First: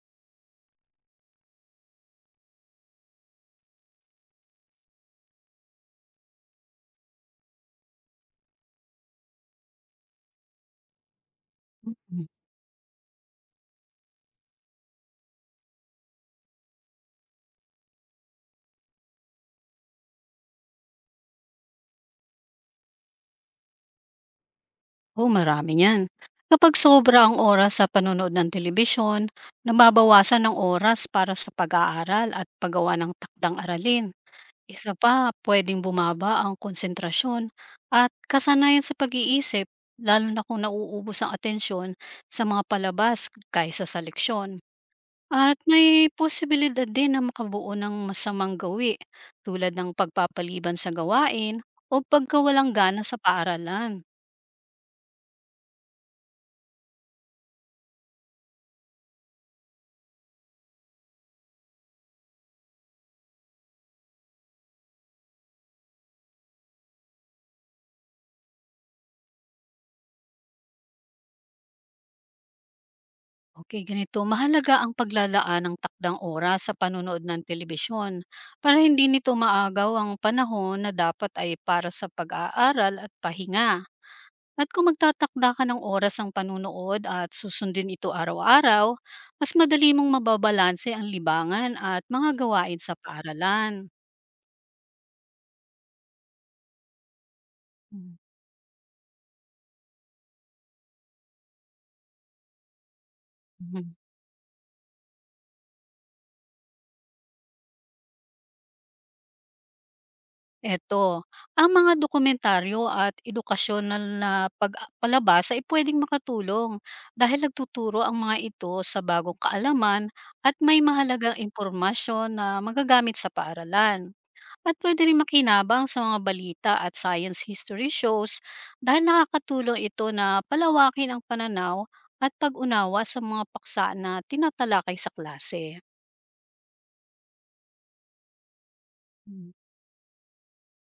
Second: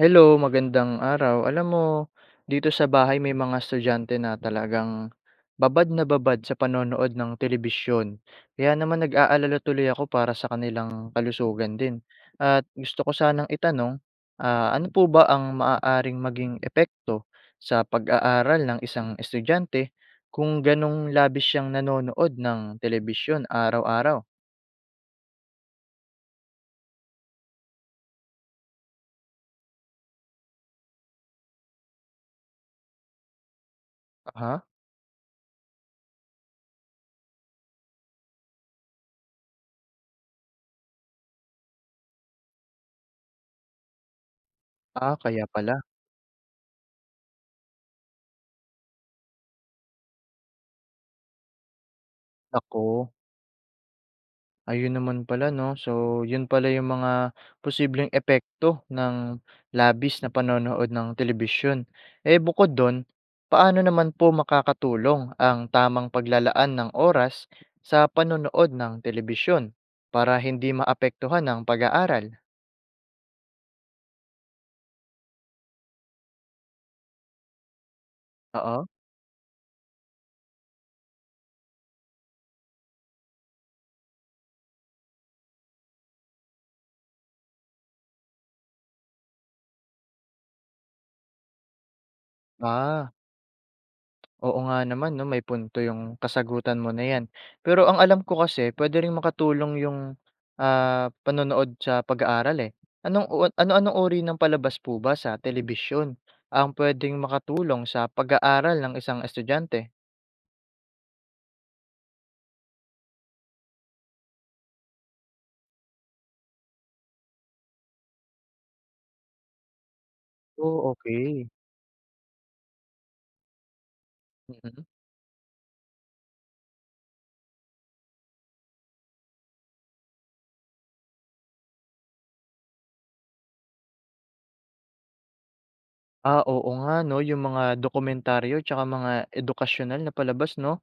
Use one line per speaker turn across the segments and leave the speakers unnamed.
Hello, magandang araw. Alam mo, dito sa bahay may mga estudyante na talagang babad na babad sa panonood ng telebisyon. Kaya naman nag-aalala tuloy ako para sa kanilang kalusugan din.
Hmm,
At gusto ko sanang itanong, ano po ba ang maaaring maging epekto sa pag-aaral ng isang estudyante kung ganong labis siyang nanonood ng telebisyon araw-araw?
marami niyan. Kapag sobra ang oras sa panonood ng telebisyon, nababawasan ng oras para sa pag-aaral at paggawa ng takdang aralin.
Aha,
Isa pa, pwedeng bumaba ang konsentrasyon at kasanayan sa pag-iisip, lalo na kung nauubos ang atensyon sa mga palabas kaysa sa leksyon.
ah, kaya
At
pala.
may posibilidad din na makabuo ng masamang gawi tulad ng pagpapaliban sa gawain o pagkawalang gana
Ako.
sa paaralan.
Ayun naman pala 'no. So, yun pala yung mga posibleng epekto ng labis na panonood ng telebisyon. Eh, bukod dun, paano naman po makakatulong ang tamang paglalaan ng oras sa panonood ng telebisyon para hindi maapektuhan ang pag-aaral?
Okay, ganito. Mahalaga ang paglalaan ng takdang oras sa panunood ng telebisyon para
Oo.
hindi nito maagaw ang panahon na dapat ay para sa pag-aaral at pahinga. At kung magtatakda ka ng oras ang panunood at susundin ito araw-araw, mas madali mong mababalanse ang libangan at mga gawain sa
Ah.
paaralan.
Oo nga naman 'no, may punto yung kasagutan mo na 'yan. Pero ang alam ko kasi puwede ring makatulong yung, panonood sa pag-aaral, eh. Anong u
Mhm.
Ano-anong uri ng palabas po ba sa telebisyon ang pwedeng makatulong sa pag-aaral ng isang estudyante?
Eto, ang mga dokumentaryo at edukasyonal na pag palabas ay puwedeng makatulong dahil nagtuturo ang mga ito sa bagong kaalaman at may
Oh,
mahalagang
okay.
impormasyon na magagamit sa paaralan. At puwede rin makinabang sa mga balita at science history shows dahil nakakatulong ito na palawakin ang pananaw at pag-unawa sa mga paksa na tinatalakay sa klase.
Ah, oo nga 'no, yung mga dokumentaryo tsaka mga edukasyonal na palabas 'no,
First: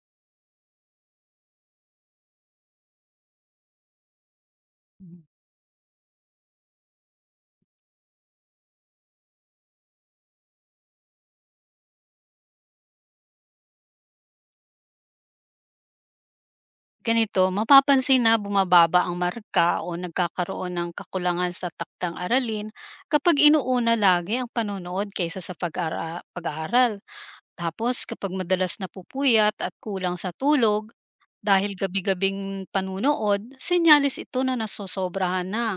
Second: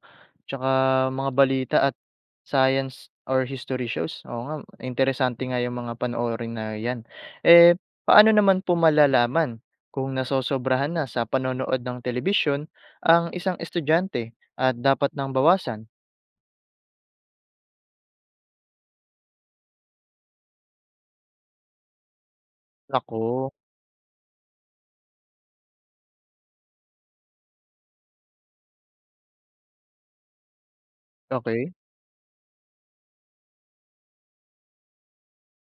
tsaka mga balita at science or history shows, oo nga,
Mm.
interesante nga yung mga panoorin na 'yan. Eh, paano naman po malalaman kung nasosobrahan na sa panonood ng telebisyon ang isang estudyante at dapat nang bawasan?
Ganito, mapapansin na bumababa ang marka o nagkakaroon ng kakulangan sa taktang aralin kapag
Naku,
inuuna lagi ang panonood kaysa sa pag-aaral. Tapos kapag madalas napupuyat at kulang sa tulog dahil
okay,
gabi-gabing panunood, senyalis ito na nasosobrahan na.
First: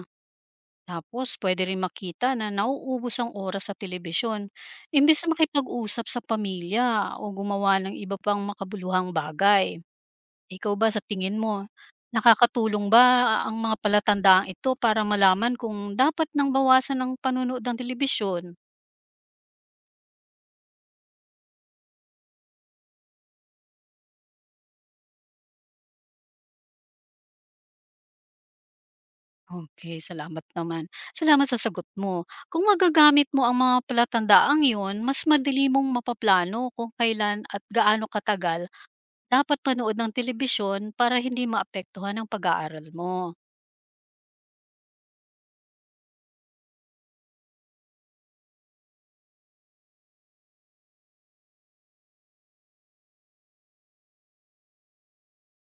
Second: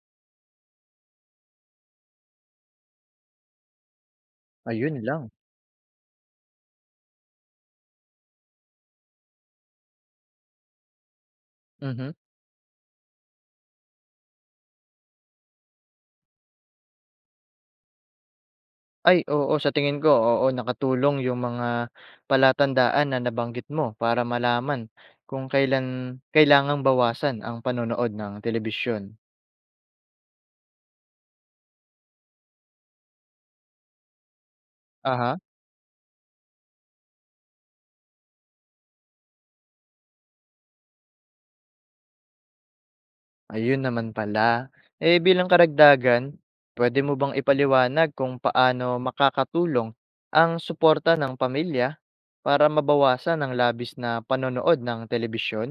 Tapos pwede rin makita na nauubos ang oras sa telebisyon.
ayun
Imbes
lang,
na makipag-usap sa pamilya o gumawa ng iba pang makabuluhang bagay. Ikaw ba sa tingin mo,
mhm.
nakakatulong ba ang mga palatandaang ito para malaman kung dapat nang bawasan ang panunood ng telebisyon?
Ay oo, sa tingin ko, oo, nakatulong yung mga palatandaan na nabanggit mo para malaman kung kailan kailangang bawasan ang panonood ng telebisyon.
Okay, salamat naman. Salamat sa sagot mo. Kung magagamit mo ang mga palatandaang iyon, mas
Aha.
madali mong mapaplano kung kailan at gaano katagal dapat manood ng telebisyon para hindi maapektuhan ang pag-aaral mo.
Ayun naman pala. Eh, bilang karagdagan, pwede mo bang ipaliwanag kung paano makakatulong ang suporta ng pamilya para mabawasan ang labis na panonood ng telebisyon?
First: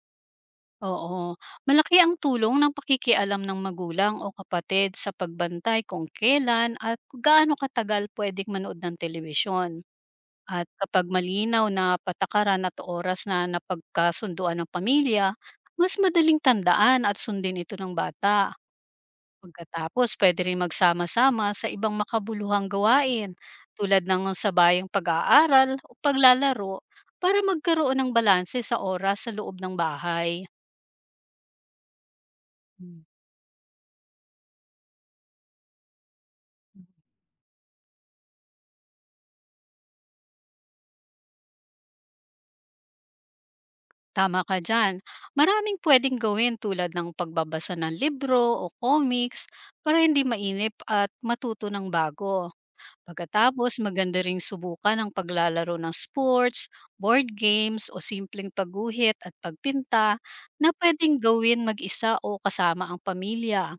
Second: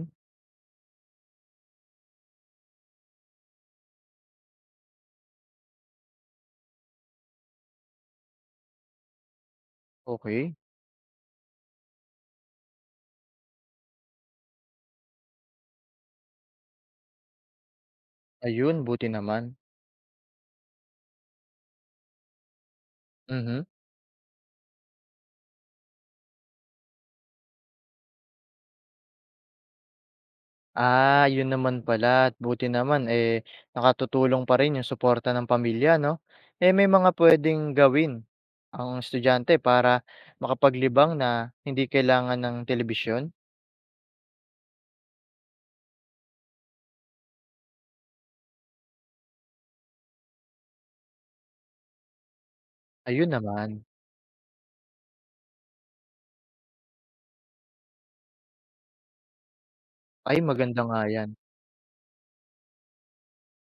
Oo, malaki ang tulong ng pakikialam ng magulang o kapatid sa pagbantay kung kailan at kung gaano katagal pwedeng manood ng telebisyon.
Okey,
At kapag malinaw na patakaran at oras na napagkasunduan ng pamilya, mas madaling tandaan at sundin ito ng bata.
ayun buti naman.
Pagkatapos, pwede rin magsama-sama sa ibang makabuluhang gawain
Mhm.
tulad ng sabayang pag-aaral o paglalaro para magkaroon ng balanse sa oras sa loob ng bahay.
Ah, yun naman pala at buti naman, eh, nakatutulong pa rin yung suporta ng pamilya 'no? Eh, may mga puwedeng gawin ang estudyante para makapaglibang na hindi kailangan ng telebisyon?
Tama ka dyan. Maraming pwedeng gawin tulad ng pagbabasa ng libro o comics para hindi mainip at matuto ng bago.
Ayun
Pagkatapos,
naman.
maganda ring subukan ang paglalaro ng sports, board games o simpleng pagguhit at pagpinta
Ay,
na
maganda nga
pwedeng
'yan.
gawin mag-isa o kasama ang pamilya.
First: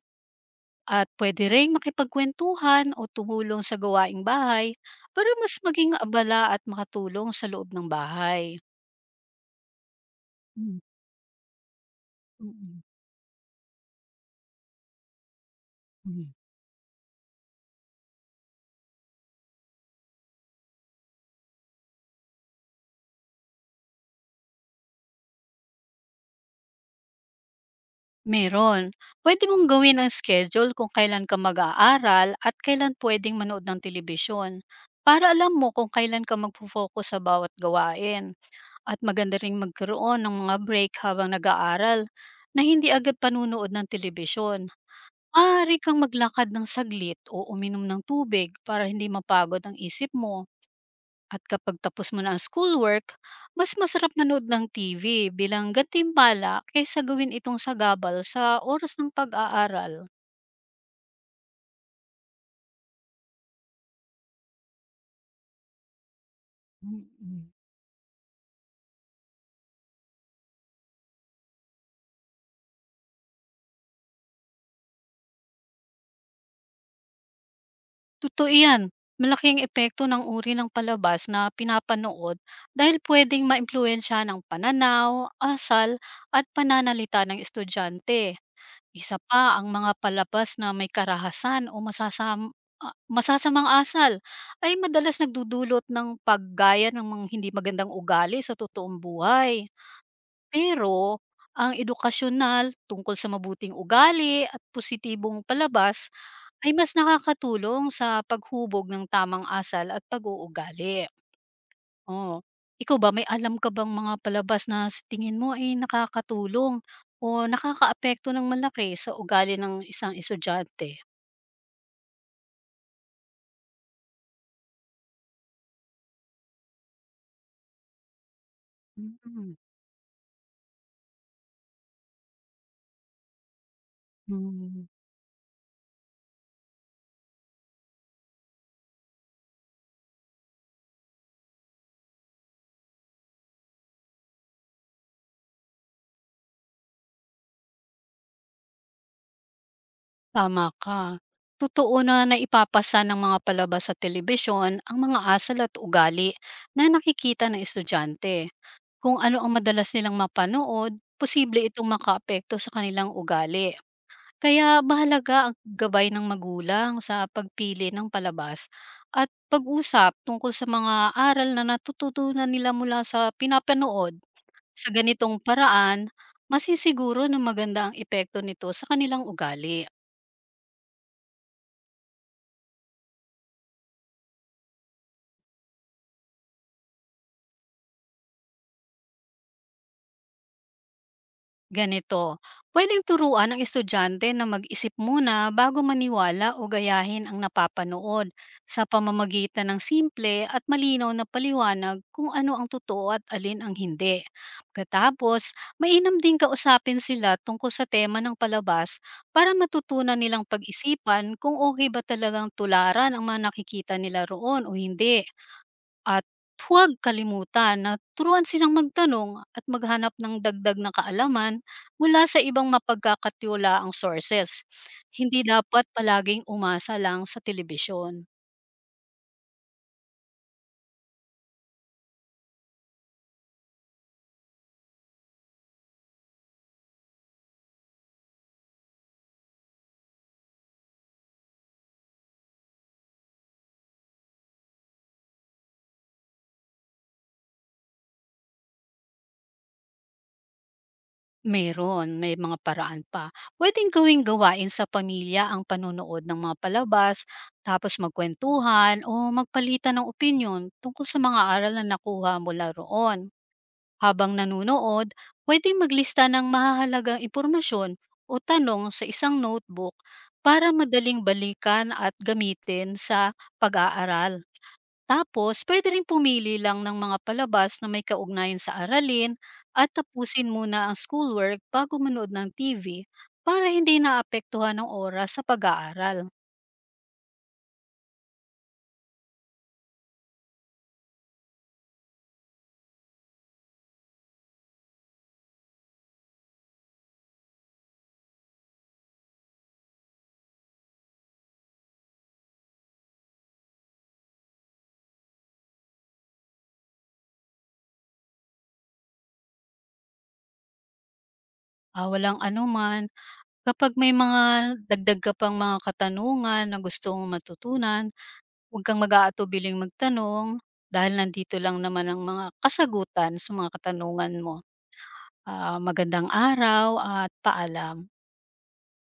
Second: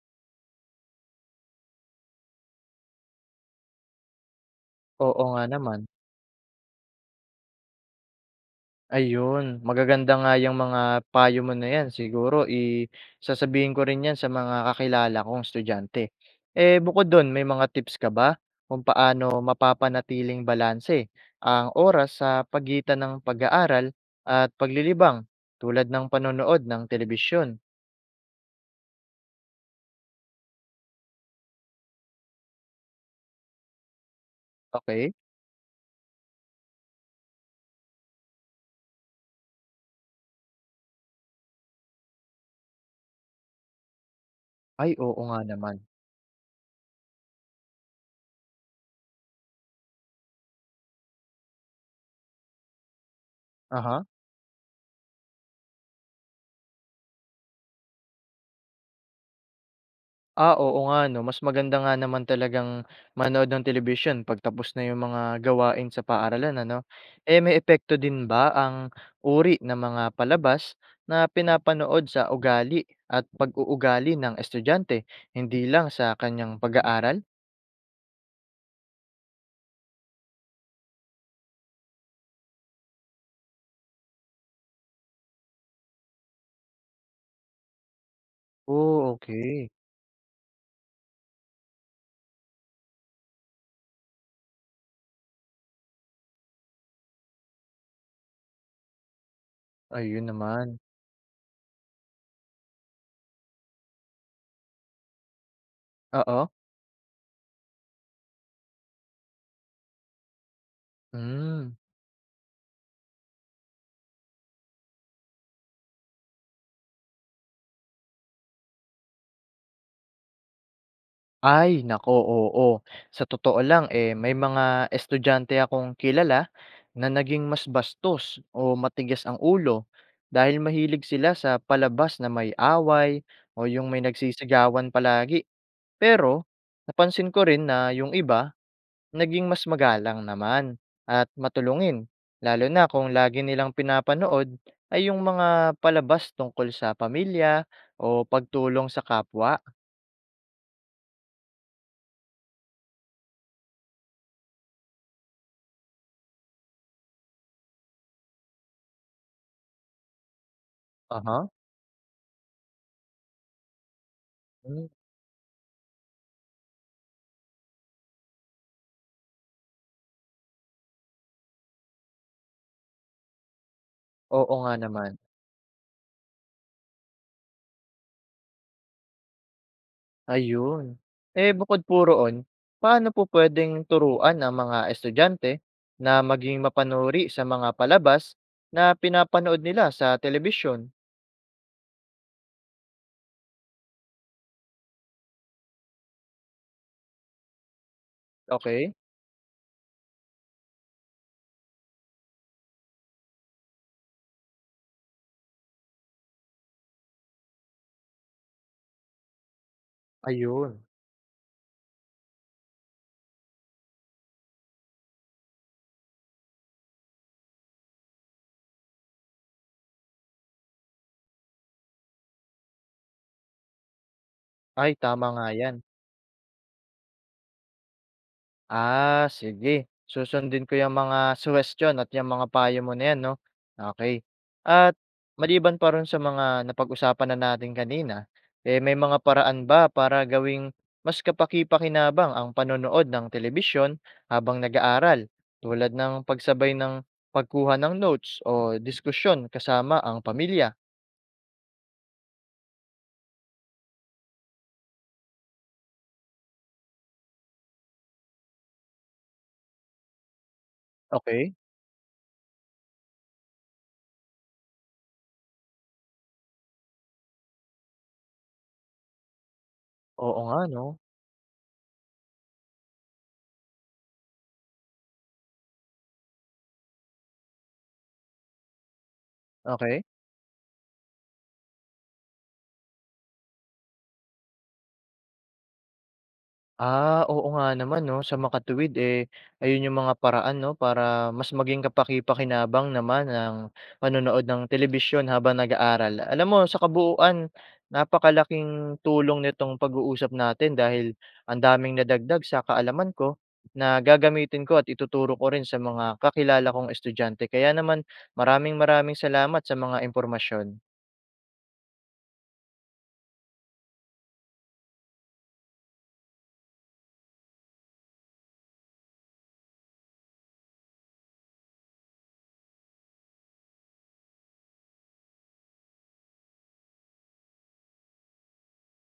At pwede ring makipagkwentuhan o tumulong sa gawaing bahay
Oo
para
nga
mas
naman.
maging abala at makatulong sa loob ng bahay.
Ayun, magaganda nga yang
Mm,
mga payo mo na yan, siguro
mm,
sasabihin ko rin yan sa mga kakilala kong estudyante.
mm.
Eh, bukod dun, may mga tips ka ba kung paano mapapanatiling balanse ang oras sa pagitan ng pag-aaral at paglilibang tulad ng panonood ng telebisyon?
Meron. Puwede mong gawin ang schedule kung kailan ka mag-aaral at kailan puwedeng manood ng telebisyon
Okay.
para alam mo kung kailan ka magfo-focus sa bawat gawain. At maganda ring magkaroon ng mga break habang nag-aaral na hindi agad panunood ng telebisyon.
Ay, oo nga
Maaari
naman.
kang maglakad ng saglit o uminom ng tubig para hindi mapagod ang isip mo. At kapag tapos mo na ang schoolwork, mas
Aha.
masarap manood ng TV bilang gantimpala kaysa gawin itong sagabal sa oras ng pag-aaral.
Ah, oo nga 'no, mas maganda nga naman talagang manood ng television pagtapos na yung mga gawain sa paaralan, ano. Eh,
Mm.
may epekto din ba ang uri ng mga palabas na pinapanood sa ugali at pag-uugali ng estudyante, hindi lang sa kanyang pag-aaral?
Totoo yan. Malaking epekto ng uri ng palabas na pinapanood dahil pwedeng maimpluwensya ng pananaw, asal at pananalita ng estudyante.
Oh,
Isa pa,
okay.
ang mga palabas na may karahasan o masasamang asal ay madalas nagdudulot ng paggaya ng mga hindi magandang ugali sa totoong buhay.
Ayun naman.
Pero ang edukasyonal tungkol sa mabuting ugali at positibong palabas
Oo.
ay mas nakakatulong sa paghubog ng tamang asal at pag-uugali.
Hmm.
Oo. Ikaw ba, may alam ka bang mga palabas na sa tingin mo ay nakakatulong o nakakaapekto ng malaki sa ugali ng isang estudyante?
Ay naku, oo. Sa totoo lang, eh, may mga estudyante akong kilala na naging mas bastos o matigas ang
Hmm,
ulo dahil mahilig sila sa palabas na may away o yung may
hmm,
nagsisigawan palagi. Pero napansin ko rin na yung iba, naging mas magalang naman at matulungin, lalo na kung lagi nilang pinapanood ay yung mga palabas tungkol sa pamilya o pagtulong sa kapwa.
tama ka. Totoo na naipapasa ng mga palabas sa telebisyon ang mga asal at ugali na nakikita ng estudyante. Kung ano ang madalas nilang mapanood,
Aha.
posible itong makaapekto sa kanilang ugali. Kaya
Hmm.
mahalaga ang gabay ng magulang sa pagpili ng palabas at pag-usap tungkol sa mga aral na natututunan nila mula sa pinapanood.
Oo nga
Sa
naman.
ganitong paraan, masisiguro na maganda ang epekto nito sa kanilang ugali.
Ayun. Eh, bukod po roon, paano po puwedeng turuan ang mga estudyante na maging mapanuri sa mga palabas na pinapanood nila sa telebisyon?
Ganito, pwedeng turuan ang estudyante na mag-isip muna bago maniwala o gayahin ang napapanood sa
Okay?
pamamagitan ng simple at malinaw na paliwanag kung ano ang totoo at alin ang hindi. Katapos, mainam din kausapin sila tungkol sa tema ng palabas para matutunan nilang
Ayun.
pag-isipan kung okay ba talagang tularan ang mga nakikita nila roon o hindi. At huwag kalimutan na turuan silang magtanong at maghanap ng dagdag na kaalaman mula sa ibang mapagkakatiwalaang sources.
Ay, tama
Hindi
nga yan.
dapat palaging umasa lang sa telebisyon.
Ah, sige. Susundin ko yung mga suhestiyon at yung mga payo mo na 'yan 'no. Okay. At maliban pa ro'n sa mga napag-usapan na natin kanina, eh, may mga paraan ba para gawing mas kapaki-pakinabang ang panonood ng telebisyon habang nag-aaral, tulad ng pagsabay ng pagkuha ng notes o diskusyon kasama ang pamilya?
Meron, may mga paraan pa. Pwedeng gawing gawain sa pamilya ang panonood ng mga palabas, tapos magkwentuhan o magpalitan ng opinyon tungkol sa mga
Okay.
aral na nakuha mula roon. Habang nanunood, pwedeng maglista ng mahahalagang impormasyon o tanong sa isang notebook
Oo nga
para
'no.
madaling balikan at gamitin sa pag-aaral. Tapos, pwede rin pumili lang ng mga palabas na may kaugnayan sa aralin at
Okay.
tapusin muna ang schoolwork bago manood ng TV para hindi naapektuhan ng oras sa pag-aaral.
Ah, oo nga naman 'no, sa makatuwid, eh, ayun yung mga paraan 'no, para mas maging kapaki-pakinabang naman ang panonood ng telebisyon habang nag-aaral. Alam mo, sa kabuuan, napakalaking tulong nitong pag-uusap natin dahil ang daming nadagdag sa kaalaman ko na gagamitin ko at ituturo ko rin sa mga kakilala kong estudyante. Kaya naman, maraming maraming salamat sa mga impormasyon.
Ah, walang anuman. Kapag may mga dagdag ka pang mga katanungan na gustong matutunan, huwag kang mag-aatubiling magtanong dahil nandito lang naman ang mga kasagutan sa mga katanungan mo. Ah, magandang araw at paalam.